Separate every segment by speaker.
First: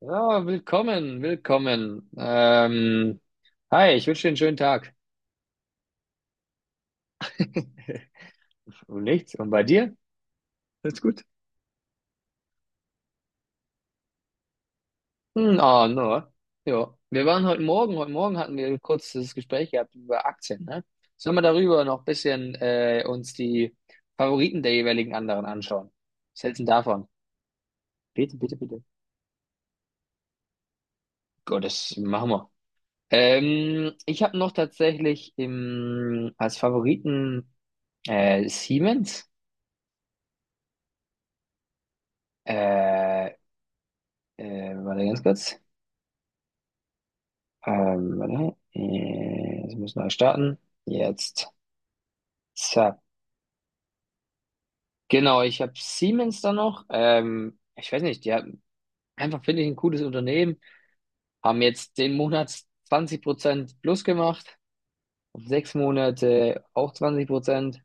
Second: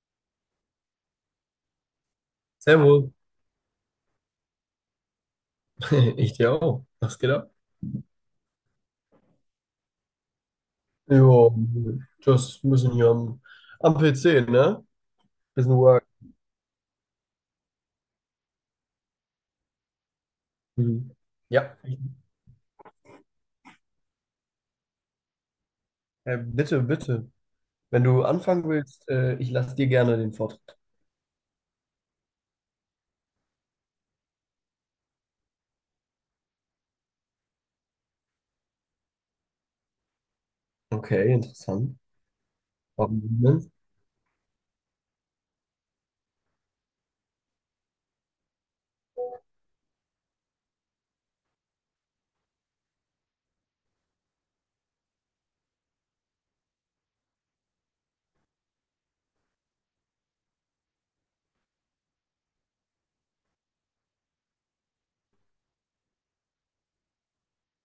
Speaker 1: Ja, willkommen, willkommen.
Speaker 2: Servus,
Speaker 1: Hi, ich wünsche dir einen schönen Tag.
Speaker 2: ich dir auch. Was geht ab?
Speaker 1: Und nichts. Und bei dir? Alles gut?
Speaker 2: Ja, just ein bisschen hier am PC, ne?
Speaker 1: Hm,
Speaker 2: Bisschen
Speaker 1: ah,
Speaker 2: Work.
Speaker 1: no. Ja, wir waren heute Morgen hatten wir ein kurzes Gespräch gehabt über Aktien, ne?
Speaker 2: Mhm.
Speaker 1: Sollen wir
Speaker 2: Ja,
Speaker 1: darüber noch ein bisschen uns die Favoriten der jeweiligen anderen anschauen? Was hältst du denn
Speaker 2: Bitte,
Speaker 1: davon?
Speaker 2: bitte. Wenn du
Speaker 1: Bitte, bitte,
Speaker 2: anfangen
Speaker 1: bitte.
Speaker 2: willst, ich lasse dir gerne den Vortritt.
Speaker 1: Gott, das machen wir. Ich habe noch tatsächlich als Favoriten Siemens.
Speaker 2: Okay, interessant. Warum
Speaker 1: Äh,
Speaker 2: Siemens?
Speaker 1: Warte ganz kurz. Warte. Es muss neu starten. Jetzt. Zack. Genau, ich habe Siemens da noch. Ich weiß nicht, die haben einfach, finde ich, ein cooles Unternehmen. Haben jetzt den Monat 20% plus gemacht. Auf 6 Monate auch 20%.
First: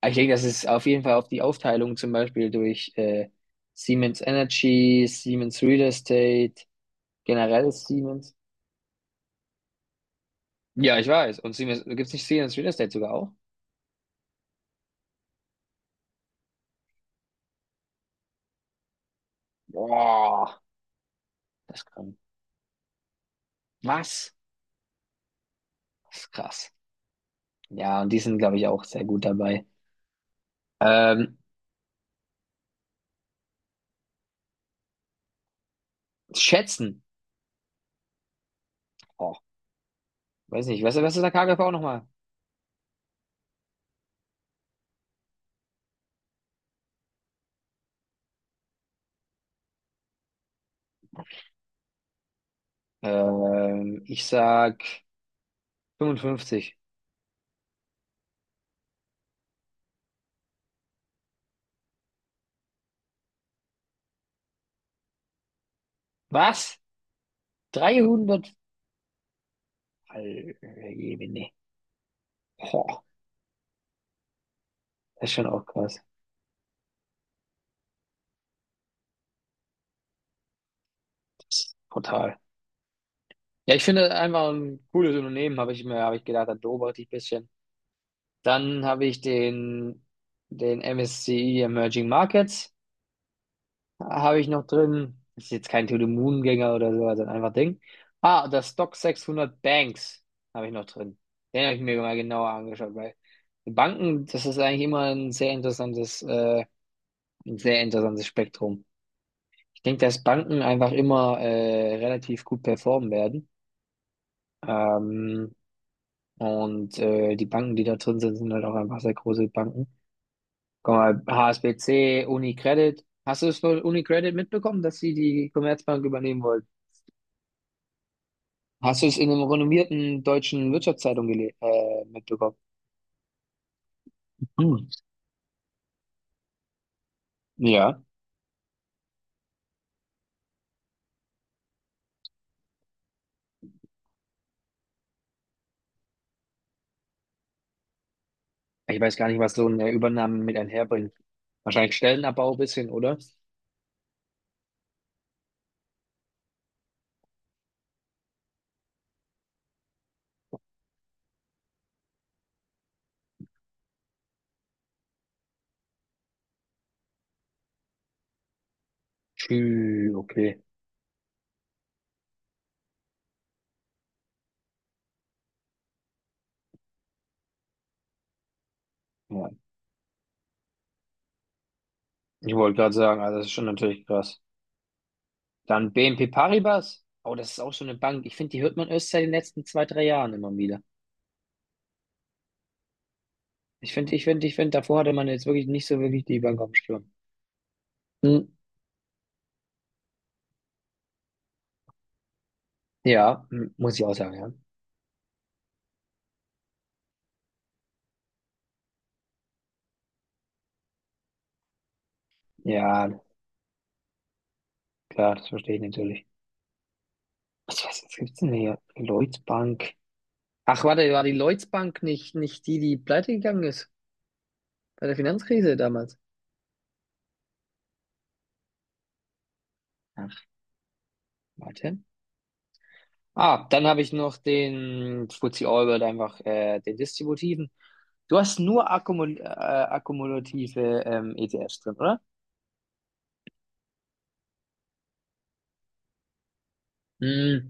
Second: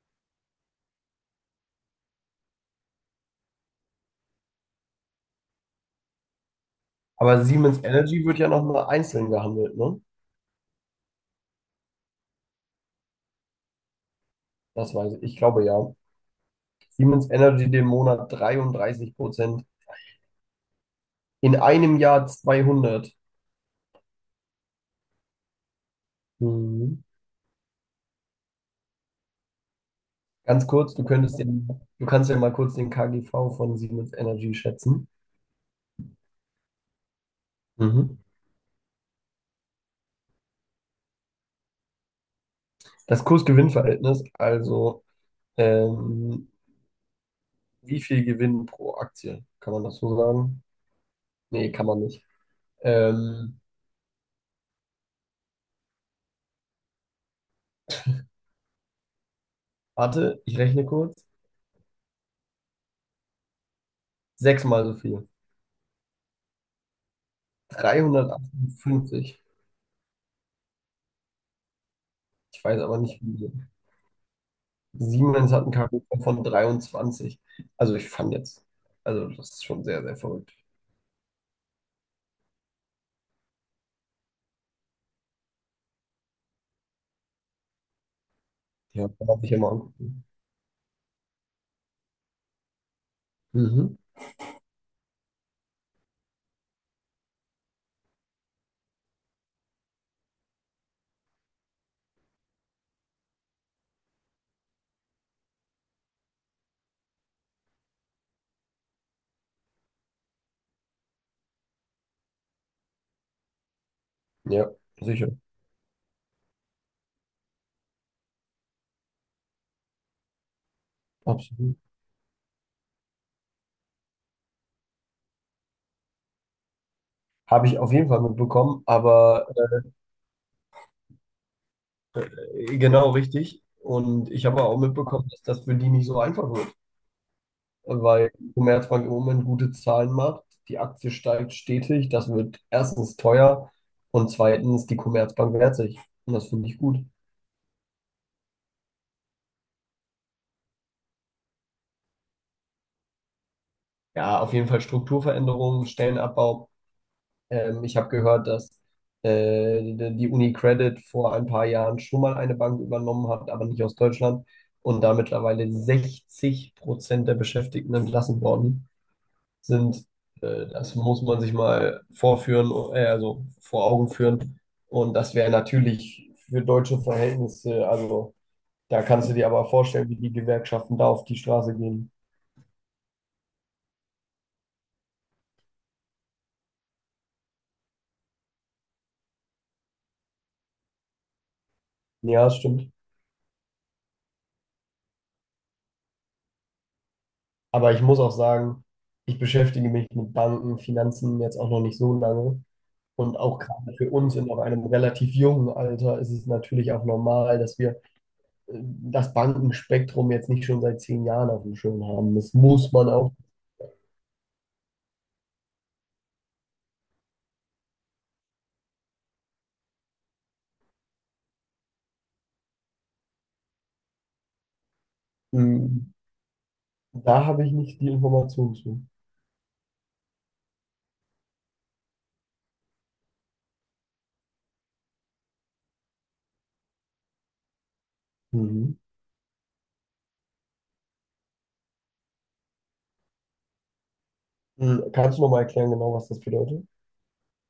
Speaker 1: Aber ich denke, das ist auf jeden Fall auf die Aufteilung zum Beispiel durch Siemens Energy, Siemens Real Estate,
Speaker 2: Aber
Speaker 1: generell
Speaker 2: Siemens Energy
Speaker 1: Siemens.
Speaker 2: wird ja nochmal einzeln gehandelt, ne?
Speaker 1: Ja, ich weiß. Und Siemens, gibt es nicht Siemens Real Estate sogar auch?
Speaker 2: Das weiß ich. Ich glaube ja. Siemens Energy den Monat 33%.
Speaker 1: Boah.
Speaker 2: In
Speaker 1: Das
Speaker 2: einem
Speaker 1: kann.
Speaker 2: Jahr 200.
Speaker 1: Was? Das ist krass.
Speaker 2: Mhm.
Speaker 1: Ja, und die sind, glaube ich, auch sehr gut dabei.
Speaker 2: Ganz kurz, du
Speaker 1: Ähm,
Speaker 2: könntest den, du kannst ja mal kurz den KGV von Siemens Energy schätzen.
Speaker 1: Schätzen.
Speaker 2: Mhm.
Speaker 1: Oh, weiß nicht. Was ist der KGV nochmal?
Speaker 2: Das Kursgewinnverhältnis, also ähm, wie viel Gewinn pro Aktie? Kann man das so sagen? Nee, kann man nicht. Ähm,
Speaker 1: Ich sag 55.
Speaker 2: warte, ich rechne kurz. Sechsmal so viel.
Speaker 1: Was? 300?
Speaker 2: 358.
Speaker 1: Alter.
Speaker 2: Ich weiß aber
Speaker 1: Oh,
Speaker 2: nicht, wie viel.
Speaker 1: das ist schon
Speaker 2: Siemens hat
Speaker 1: auch
Speaker 2: einen
Speaker 1: krass.
Speaker 2: KGV von 23. Also ich fand jetzt, also das ist schon sehr, sehr verrückt.
Speaker 1: Das ist brutal. Ja, ich finde einfach ein cooles Unternehmen, habe ich gedacht, da beobachte ich ein bisschen. Dann habe
Speaker 2: Ja,
Speaker 1: ich
Speaker 2: kann man sich ja mal
Speaker 1: den,
Speaker 2: angucken.
Speaker 1: den MSCI Emerging Markets.
Speaker 2: Mhm.
Speaker 1: Habe ich noch drin. Das ist jetzt kein To the Moon Gänger oder so, also einfach Ding. Ah, das Stock 600 Banks habe ich noch drin. Den habe ich mir mal genauer angeschaut, weil die Banken, das ist eigentlich immer ein sehr interessantes Spektrum. Ich denke, dass Banken einfach immer relativ gut performen werden.
Speaker 2: Ja, sicher.
Speaker 1: Ähm, und die Banken, die da drin sind, sind halt auch einfach sehr große Banken. Guck mal,
Speaker 2: Absolut.
Speaker 1: HSBC, UniCredit. Hast du es von UniCredit mitbekommen, dass sie die Commerzbank übernehmen wollten?
Speaker 2: Habe ich auf jeden Fall mitbekommen,
Speaker 1: Hast du es in einem
Speaker 2: aber
Speaker 1: renommierten deutschen Wirtschaftszeitung gele mitbekommen?
Speaker 2: genau richtig. Und ich habe auch
Speaker 1: Hm.
Speaker 2: mitbekommen, dass das für die nicht so einfach wird,
Speaker 1: Ja.
Speaker 2: weil die Commerzbank im Moment gute Zahlen macht, die Aktie steigt stetig, das wird erstens teuer und zweitens die Commerzbank wehrt sich. Und das finde ich gut.
Speaker 1: Ich weiß gar nicht, was so eine Übernahme mit einherbringt. Wahrscheinlich Stellenabbau ein bisschen, oder?
Speaker 2: Ja, auf jeden Fall Strukturveränderungen, Stellenabbau. Ich habe gehört, dass die UniCredit vor ein paar Jahren schon mal eine Bank übernommen hat, aber nicht aus Deutschland. Und da mittlerweile 60% der Beschäftigten entlassen worden sind.
Speaker 1: Tschü, okay.
Speaker 2: Das muss man sich mal vorführen, also vor Augen führen. Und das wäre natürlich für deutsche Verhältnisse, also da kannst du dir
Speaker 1: Ja.
Speaker 2: aber vorstellen, wie die Gewerkschaften da auf die Straße gehen.
Speaker 1: Ich wollte gerade sagen, also das ist schon natürlich krass. Dann BNP Paribas. Oh, das ist auch so eine Bank. Ich finde, die hört man erst seit den letzten 2, 3 Jahren immer wieder.
Speaker 2: Ja, das stimmt.
Speaker 1: Ich finde, davor hatte man jetzt wirklich nicht so wirklich die Bank auf dem Schirm.
Speaker 2: Aber ich muss auch
Speaker 1: Hm.
Speaker 2: sagen, ich beschäftige mich mit Banken, Finanzen jetzt auch noch nicht so lange. Und
Speaker 1: Ja,
Speaker 2: auch gerade
Speaker 1: muss ich
Speaker 2: für
Speaker 1: auch sagen,
Speaker 2: uns in
Speaker 1: ja.
Speaker 2: noch einem relativ jungen Alter ist es natürlich auch normal, dass wir das Bankenspektrum jetzt nicht schon seit 10 Jahren auf dem Schirm haben. Das muss man
Speaker 1: Ja,
Speaker 2: auch.
Speaker 1: klar, das verstehe ich natürlich. Was gibt's denn hier? Lloyds Bank. Ach, warte, war die Lloyds Bank nicht die, die pleite gegangen ist bei der Finanzkrise
Speaker 2: Mhm.
Speaker 1: damals?
Speaker 2: Da habe ich nicht die Information zu.
Speaker 1: Ach, warte. Ah, dann habe ich noch den FTSE All-World einfach, den distributiven. Du hast nur
Speaker 2: Mhm.
Speaker 1: Akkumulative ETFs drin, oder?
Speaker 2: Mhm. Kannst du nochmal erklären, genau, was das bedeutet?
Speaker 1: Hm.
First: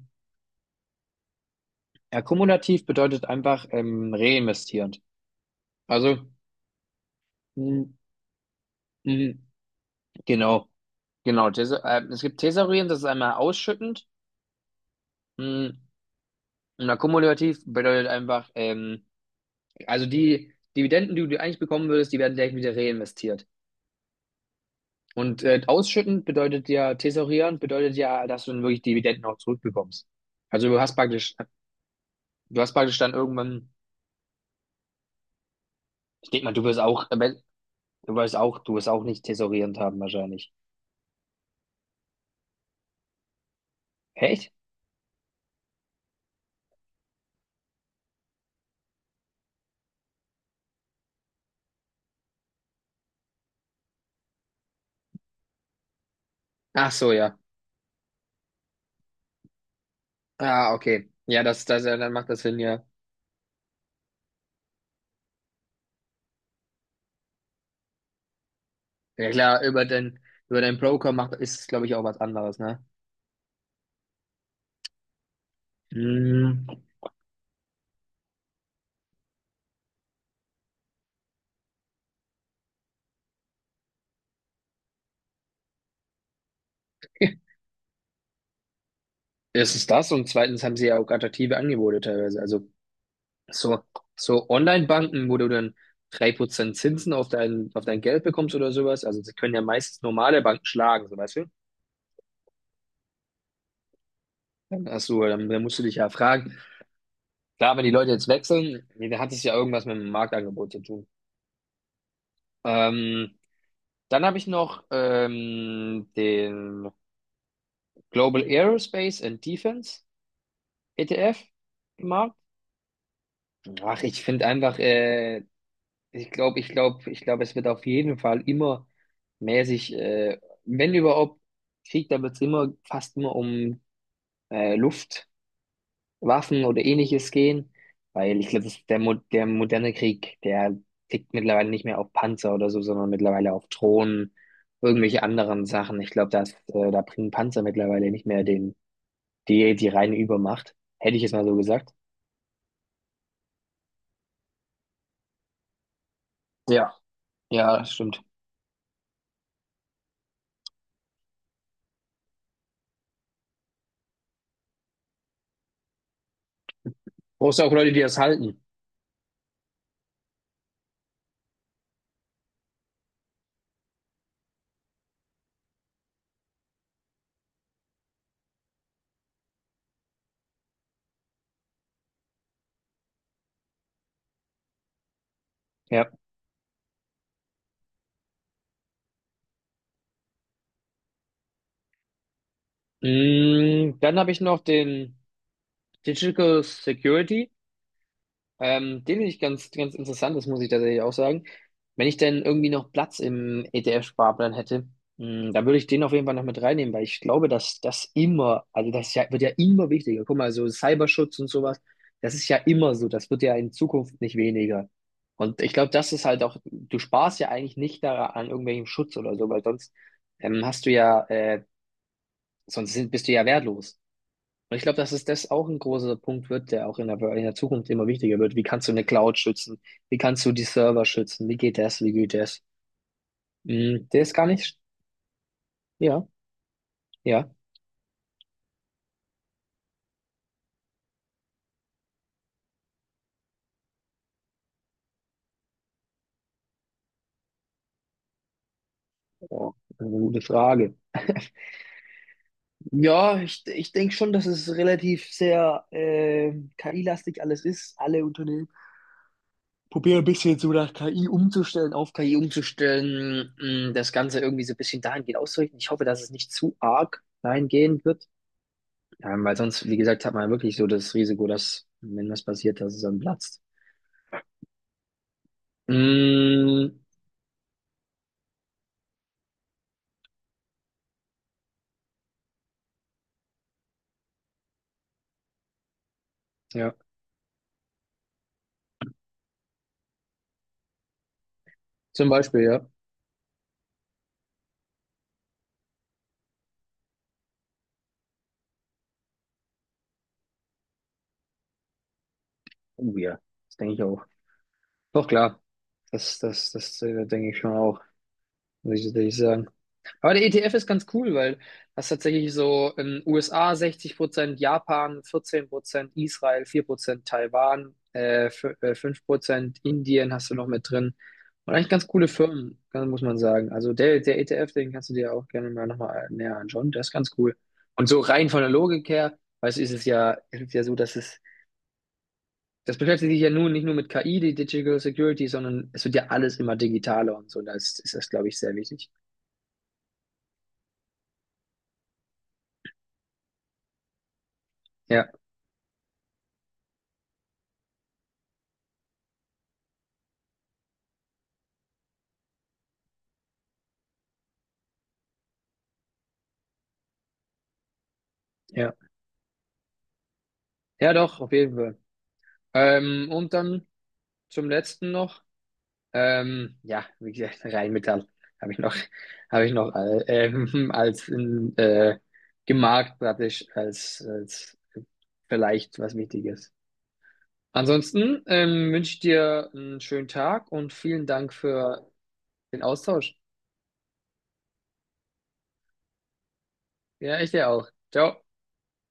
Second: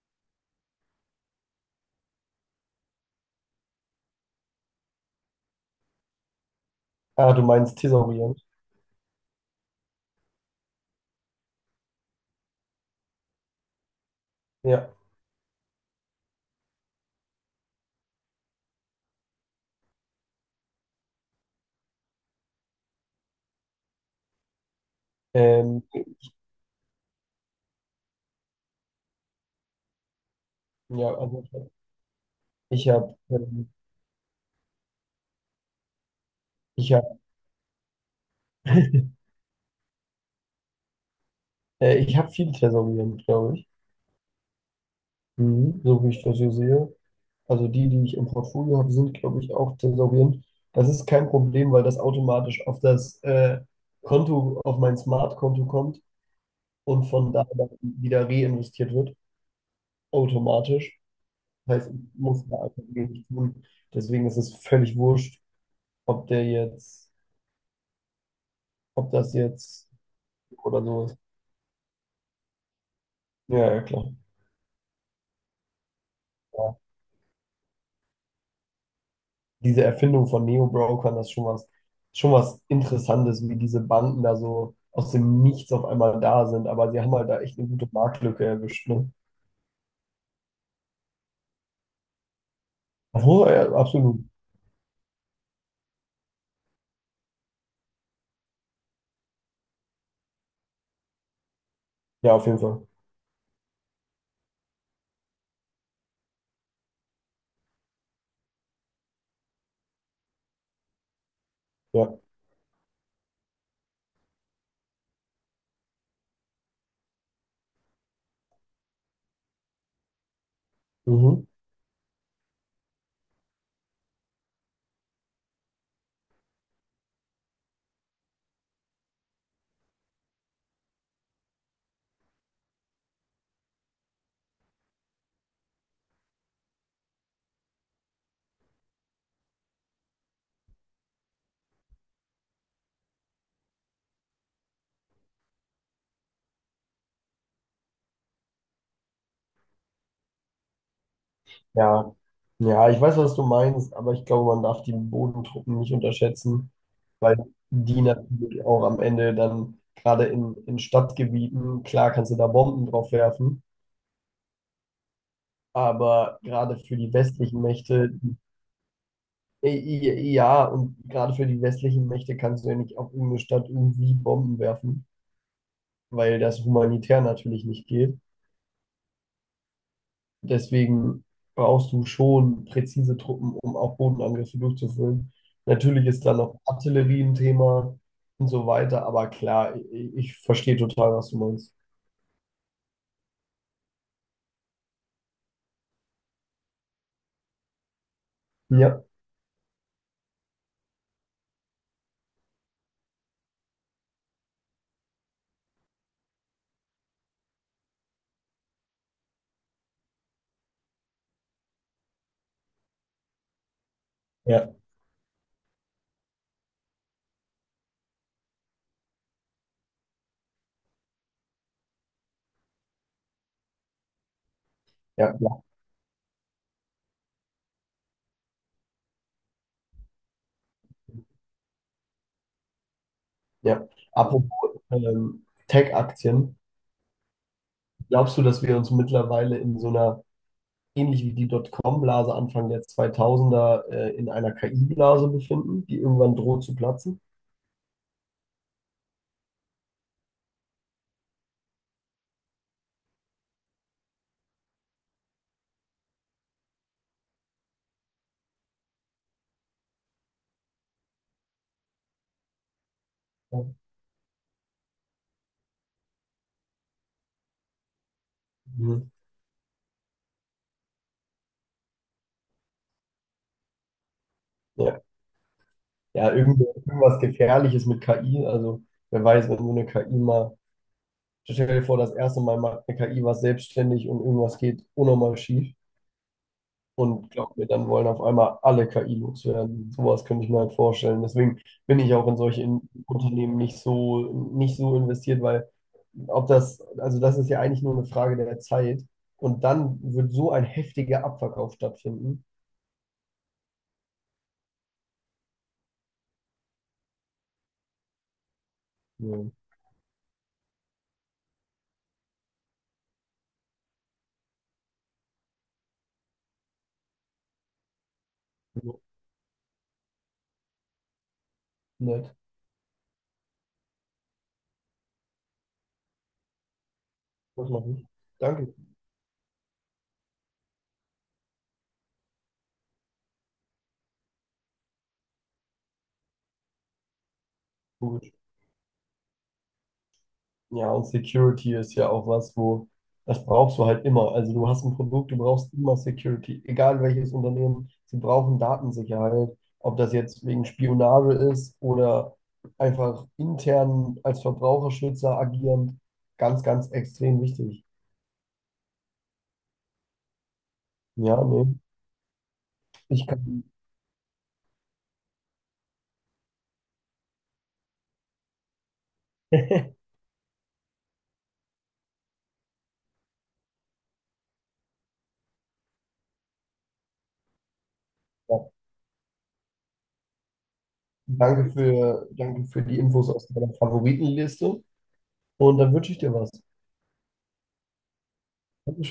Speaker 1: Akkumulativ bedeutet einfach reinvestierend. Also,
Speaker 2: Ah, du meinst
Speaker 1: hm,
Speaker 2: thesaurieren.
Speaker 1: hm, genau, genau. Es gibt thesaurierend, das ist einmal ausschüttend.
Speaker 2: Ja.
Speaker 1: Hm. Und akkumulativ bedeutet einfach, also die Dividenden, die du eigentlich bekommen würdest, die werden direkt wieder reinvestiert. Und
Speaker 2: Ähm,
Speaker 1: ausschütten bedeutet ja, thesaurieren bedeutet ja, dass du dann wirklich Dividenden auch zurückbekommst. Also
Speaker 2: ja, also
Speaker 1: du hast
Speaker 2: ich
Speaker 1: praktisch dann
Speaker 2: habe
Speaker 1: irgendwann, ich denke mal,
Speaker 2: ich hab,
Speaker 1: du wirst auch nicht thesaurierend haben wahrscheinlich.
Speaker 2: ich hab viel thesaurieren, glaube ich.
Speaker 1: Echt?
Speaker 2: Mhm. So wie ich das hier sehe. Also die, die ich im Portfolio habe, sind, glaube ich, auch thesaurierend. Das ist kein Problem, weil das automatisch auf das Konto, auf mein Smart-Konto kommt
Speaker 1: Ach
Speaker 2: und
Speaker 1: so,
Speaker 2: von
Speaker 1: ja.
Speaker 2: da dann wieder reinvestiert wird,
Speaker 1: Ah,
Speaker 2: automatisch.
Speaker 1: okay. Ja, das,
Speaker 2: Das
Speaker 1: das,
Speaker 2: heißt,
Speaker 1: ja, dann
Speaker 2: ich
Speaker 1: macht das
Speaker 2: muss da
Speaker 1: Sinn,
Speaker 2: einfach
Speaker 1: ja.
Speaker 2: wenig tun. Deswegen ist es völlig wurscht, ob der jetzt, ob
Speaker 1: Ja
Speaker 2: das
Speaker 1: klar,
Speaker 2: jetzt
Speaker 1: über den
Speaker 2: oder so
Speaker 1: Broker
Speaker 2: ist.
Speaker 1: macht, ist es, glaube ich, auch was anderes, ne?
Speaker 2: Ja, ja, klar.
Speaker 1: Hm.
Speaker 2: Diese Erfindung von Neo-Brokern, das ist schon was Interessantes, wie diese Banden da so aus dem Nichts auf einmal da sind. Aber sie haben halt da echt eine gute Marktlücke erwischt. Ne?
Speaker 1: Erstens das und zweitens haben sie ja auch attraktive Angebote teilweise. Also,
Speaker 2: Obwohl, ja,
Speaker 1: So,
Speaker 2: absolut.
Speaker 1: so Online-Banken, wo du dann 3% Zinsen auf dein Geld bekommst oder sowas. Also sie können ja meistens normale Banken schlagen, so weißt du?
Speaker 2: Ja, auf jeden Fall.
Speaker 1: Dann hast du, dann musst du dich ja fragen. Klar, wenn die Leute jetzt wechseln, nee, dann hat es ja irgendwas mit dem Marktangebot zu tun.
Speaker 2: Ja.
Speaker 1: Ähm, Dann habe ich noch den Global Aerospace and Defense ETF
Speaker 2: Mhm.
Speaker 1: im Markt. Ach, Ich glaube, es wird auf jeden Fall immer mäßig, wenn überhaupt Krieg, dann wird es immer fast immer um Luftwaffen oder ähnliches gehen, weil ich glaube, das ist der moderne Krieg, der tickt mittlerweile nicht mehr auf Panzer oder so, sondern mittlerweile auf Drohnen, irgendwelche anderen Sachen. Ich glaube, dass da bringen Panzer mittlerweile nicht mehr die reine Übermacht. Hätte ich jetzt mal so gesagt.
Speaker 2: Ja. Ja, ich weiß, was du meinst, aber ich glaube, man darf die Bodentruppen nicht unterschätzen,
Speaker 1: Ja,
Speaker 2: weil
Speaker 1: ja,
Speaker 2: die
Speaker 1: stimmt.
Speaker 2: natürlich auch am Ende dann gerade in Stadtgebieten, klar kannst du da Bomben drauf werfen, aber gerade für die
Speaker 1: Brauchst
Speaker 2: westlichen
Speaker 1: du auch Leute, die
Speaker 2: Mächte.
Speaker 1: das halten.
Speaker 2: Ja, und gerade für die westlichen Mächte kannst du ja nicht auf irgendeine Stadt irgendwie Bomben werfen, weil das humanitär natürlich nicht geht. Deswegen brauchst du schon präzise Truppen, um auch Bodenangriffe durchzuführen. Natürlich
Speaker 1: Ja.
Speaker 2: ist da noch Artillerie ein Thema und so weiter, aber klar, ich verstehe total, was du meinst.
Speaker 1: Dann habe ich noch den Digital Security.
Speaker 2: Ja,
Speaker 1: Den finde ich ganz, ganz interessant, das muss ich tatsächlich auch sagen. Wenn ich denn irgendwie noch Platz im ETF-Sparplan hätte, dann würde ich den auf jeden Fall noch mit reinnehmen, weil ich glaube, dass das immer, also das ist ja, wird ja immer wichtiger. Guck mal, so Cyberschutz und sowas, das ist ja immer so, das wird ja in Zukunft nicht
Speaker 2: ja.
Speaker 1: weniger. Und ich glaube, das ist halt auch, du sparst ja eigentlich nicht daran an irgendwelchem Schutz oder so, weil sonst hast du ja, sonst bist du ja wertlos. Und ich glaube, dass es
Speaker 2: Ja, ja,
Speaker 1: das auch ein großer Punkt wird, der auch in der Zukunft immer wichtiger wird. Wie kannst du eine Cloud schützen? Wie kannst du die Server schützen? Wie geht das? Wie geht das?
Speaker 2: ja.
Speaker 1: Der ist gar nicht.
Speaker 2: Apropos
Speaker 1: Ja,
Speaker 2: Tech-Aktien,
Speaker 1: ja.
Speaker 2: glaubst du, dass wir uns mittlerweile in so einer ähnlich wie die Dotcom-Blase Anfang der 2000er in einer KI-Blase befinden, die irgendwann droht zu platzen?
Speaker 1: Oh, eine gute Frage. Ja, ich denke schon, dass es relativ sehr KI-lastig alles ist. Alle Unternehmen probieren ein bisschen so nach KI umzustellen, auf KI umzustellen,
Speaker 2: Ja,
Speaker 1: das Ganze irgendwie so ein bisschen dahingehend auszurichten. Ich hoffe, dass es nicht zu arg dahingehend wird.
Speaker 2: mhm.
Speaker 1: Weil sonst, wie gesagt, hat man ja wirklich so das Risiko, dass, wenn was passiert, dass es dann platzt.
Speaker 2: Ja.
Speaker 1: Mm,
Speaker 2: Irgendwas Gefährliches mit KI. Also wer weiß, wenn so eine KI mal, stell dir vor, das erste Mal macht eine KI was selbstständig und irgendwas geht unnormal schief.
Speaker 1: ja,
Speaker 2: Und glaub mir, dann wollen auf einmal alle KI loswerden. Sowas könnte ich mir halt vorstellen. Deswegen bin ich auch
Speaker 1: zum
Speaker 2: in
Speaker 1: Beispiel,
Speaker 2: solche
Speaker 1: ja.
Speaker 2: Unternehmen nicht so investiert, weil ob das, also das ist ja eigentlich nur eine Frage der Zeit. Und dann wird so ein heftiger Abverkauf stattfinden.
Speaker 1: Oh ja, das denke ich auch. Doch klar, das, denke ich schon auch, muss ich
Speaker 2: Ja.
Speaker 1: sagen. Aber der ETF ist ganz cool, weil das tatsächlich so in USA 60%, Japan 14%, Israel 4%, Taiwan
Speaker 2: So,
Speaker 1: 5%, Indien hast du noch mit drin. Und eigentlich ganz coole
Speaker 2: nett.
Speaker 1: Firmen, muss man sagen. Also der ETF, den kannst du dir auch gerne mal nochmal näher anschauen. Der ist ganz cool.
Speaker 2: Das mache ich.
Speaker 1: Und so rein von der
Speaker 2: Danke.
Speaker 1: Logik her, weißt du, ist es ja so, das beschäftigt sich ja nun nicht nur mit KI, die Digital Security, sondern es wird ja alles immer digitaler und so. Da ist
Speaker 2: Cool.
Speaker 1: das, glaube ich, sehr wichtig.
Speaker 2: Ja, und Security ist ja auch was, wo das brauchst du halt immer. Also du hast ein Produkt,
Speaker 1: Ja,
Speaker 2: du brauchst immer Security, egal welches Unternehmen, sie brauchen Datensicherheit, ob das jetzt wegen Spionage ist oder einfach intern als Verbraucherschützer agierend, ganz, ganz extrem wichtig.
Speaker 1: ja. Ja,
Speaker 2: Ja,
Speaker 1: doch, auf jeden
Speaker 2: nee,
Speaker 1: Fall.
Speaker 2: ich
Speaker 1: Und
Speaker 2: kann.
Speaker 1: dann zum letzten noch, ja, wie gesagt, Rheinmetall habe ich noch, habe ich noch als äh, gemarkt praktisch als vielleicht was Wichtiges. Ansonsten
Speaker 2: Ja,
Speaker 1: wünsche ich dir einen schönen Tag und vielen Dank
Speaker 2: danke
Speaker 1: für
Speaker 2: für, danke für
Speaker 1: den
Speaker 2: die Infos
Speaker 1: Austausch.
Speaker 2: aus deiner Favoritenliste und dann wünsche ich dir was.
Speaker 1: Ja, ich dir auch. Ciao.
Speaker 2: Dankeschön.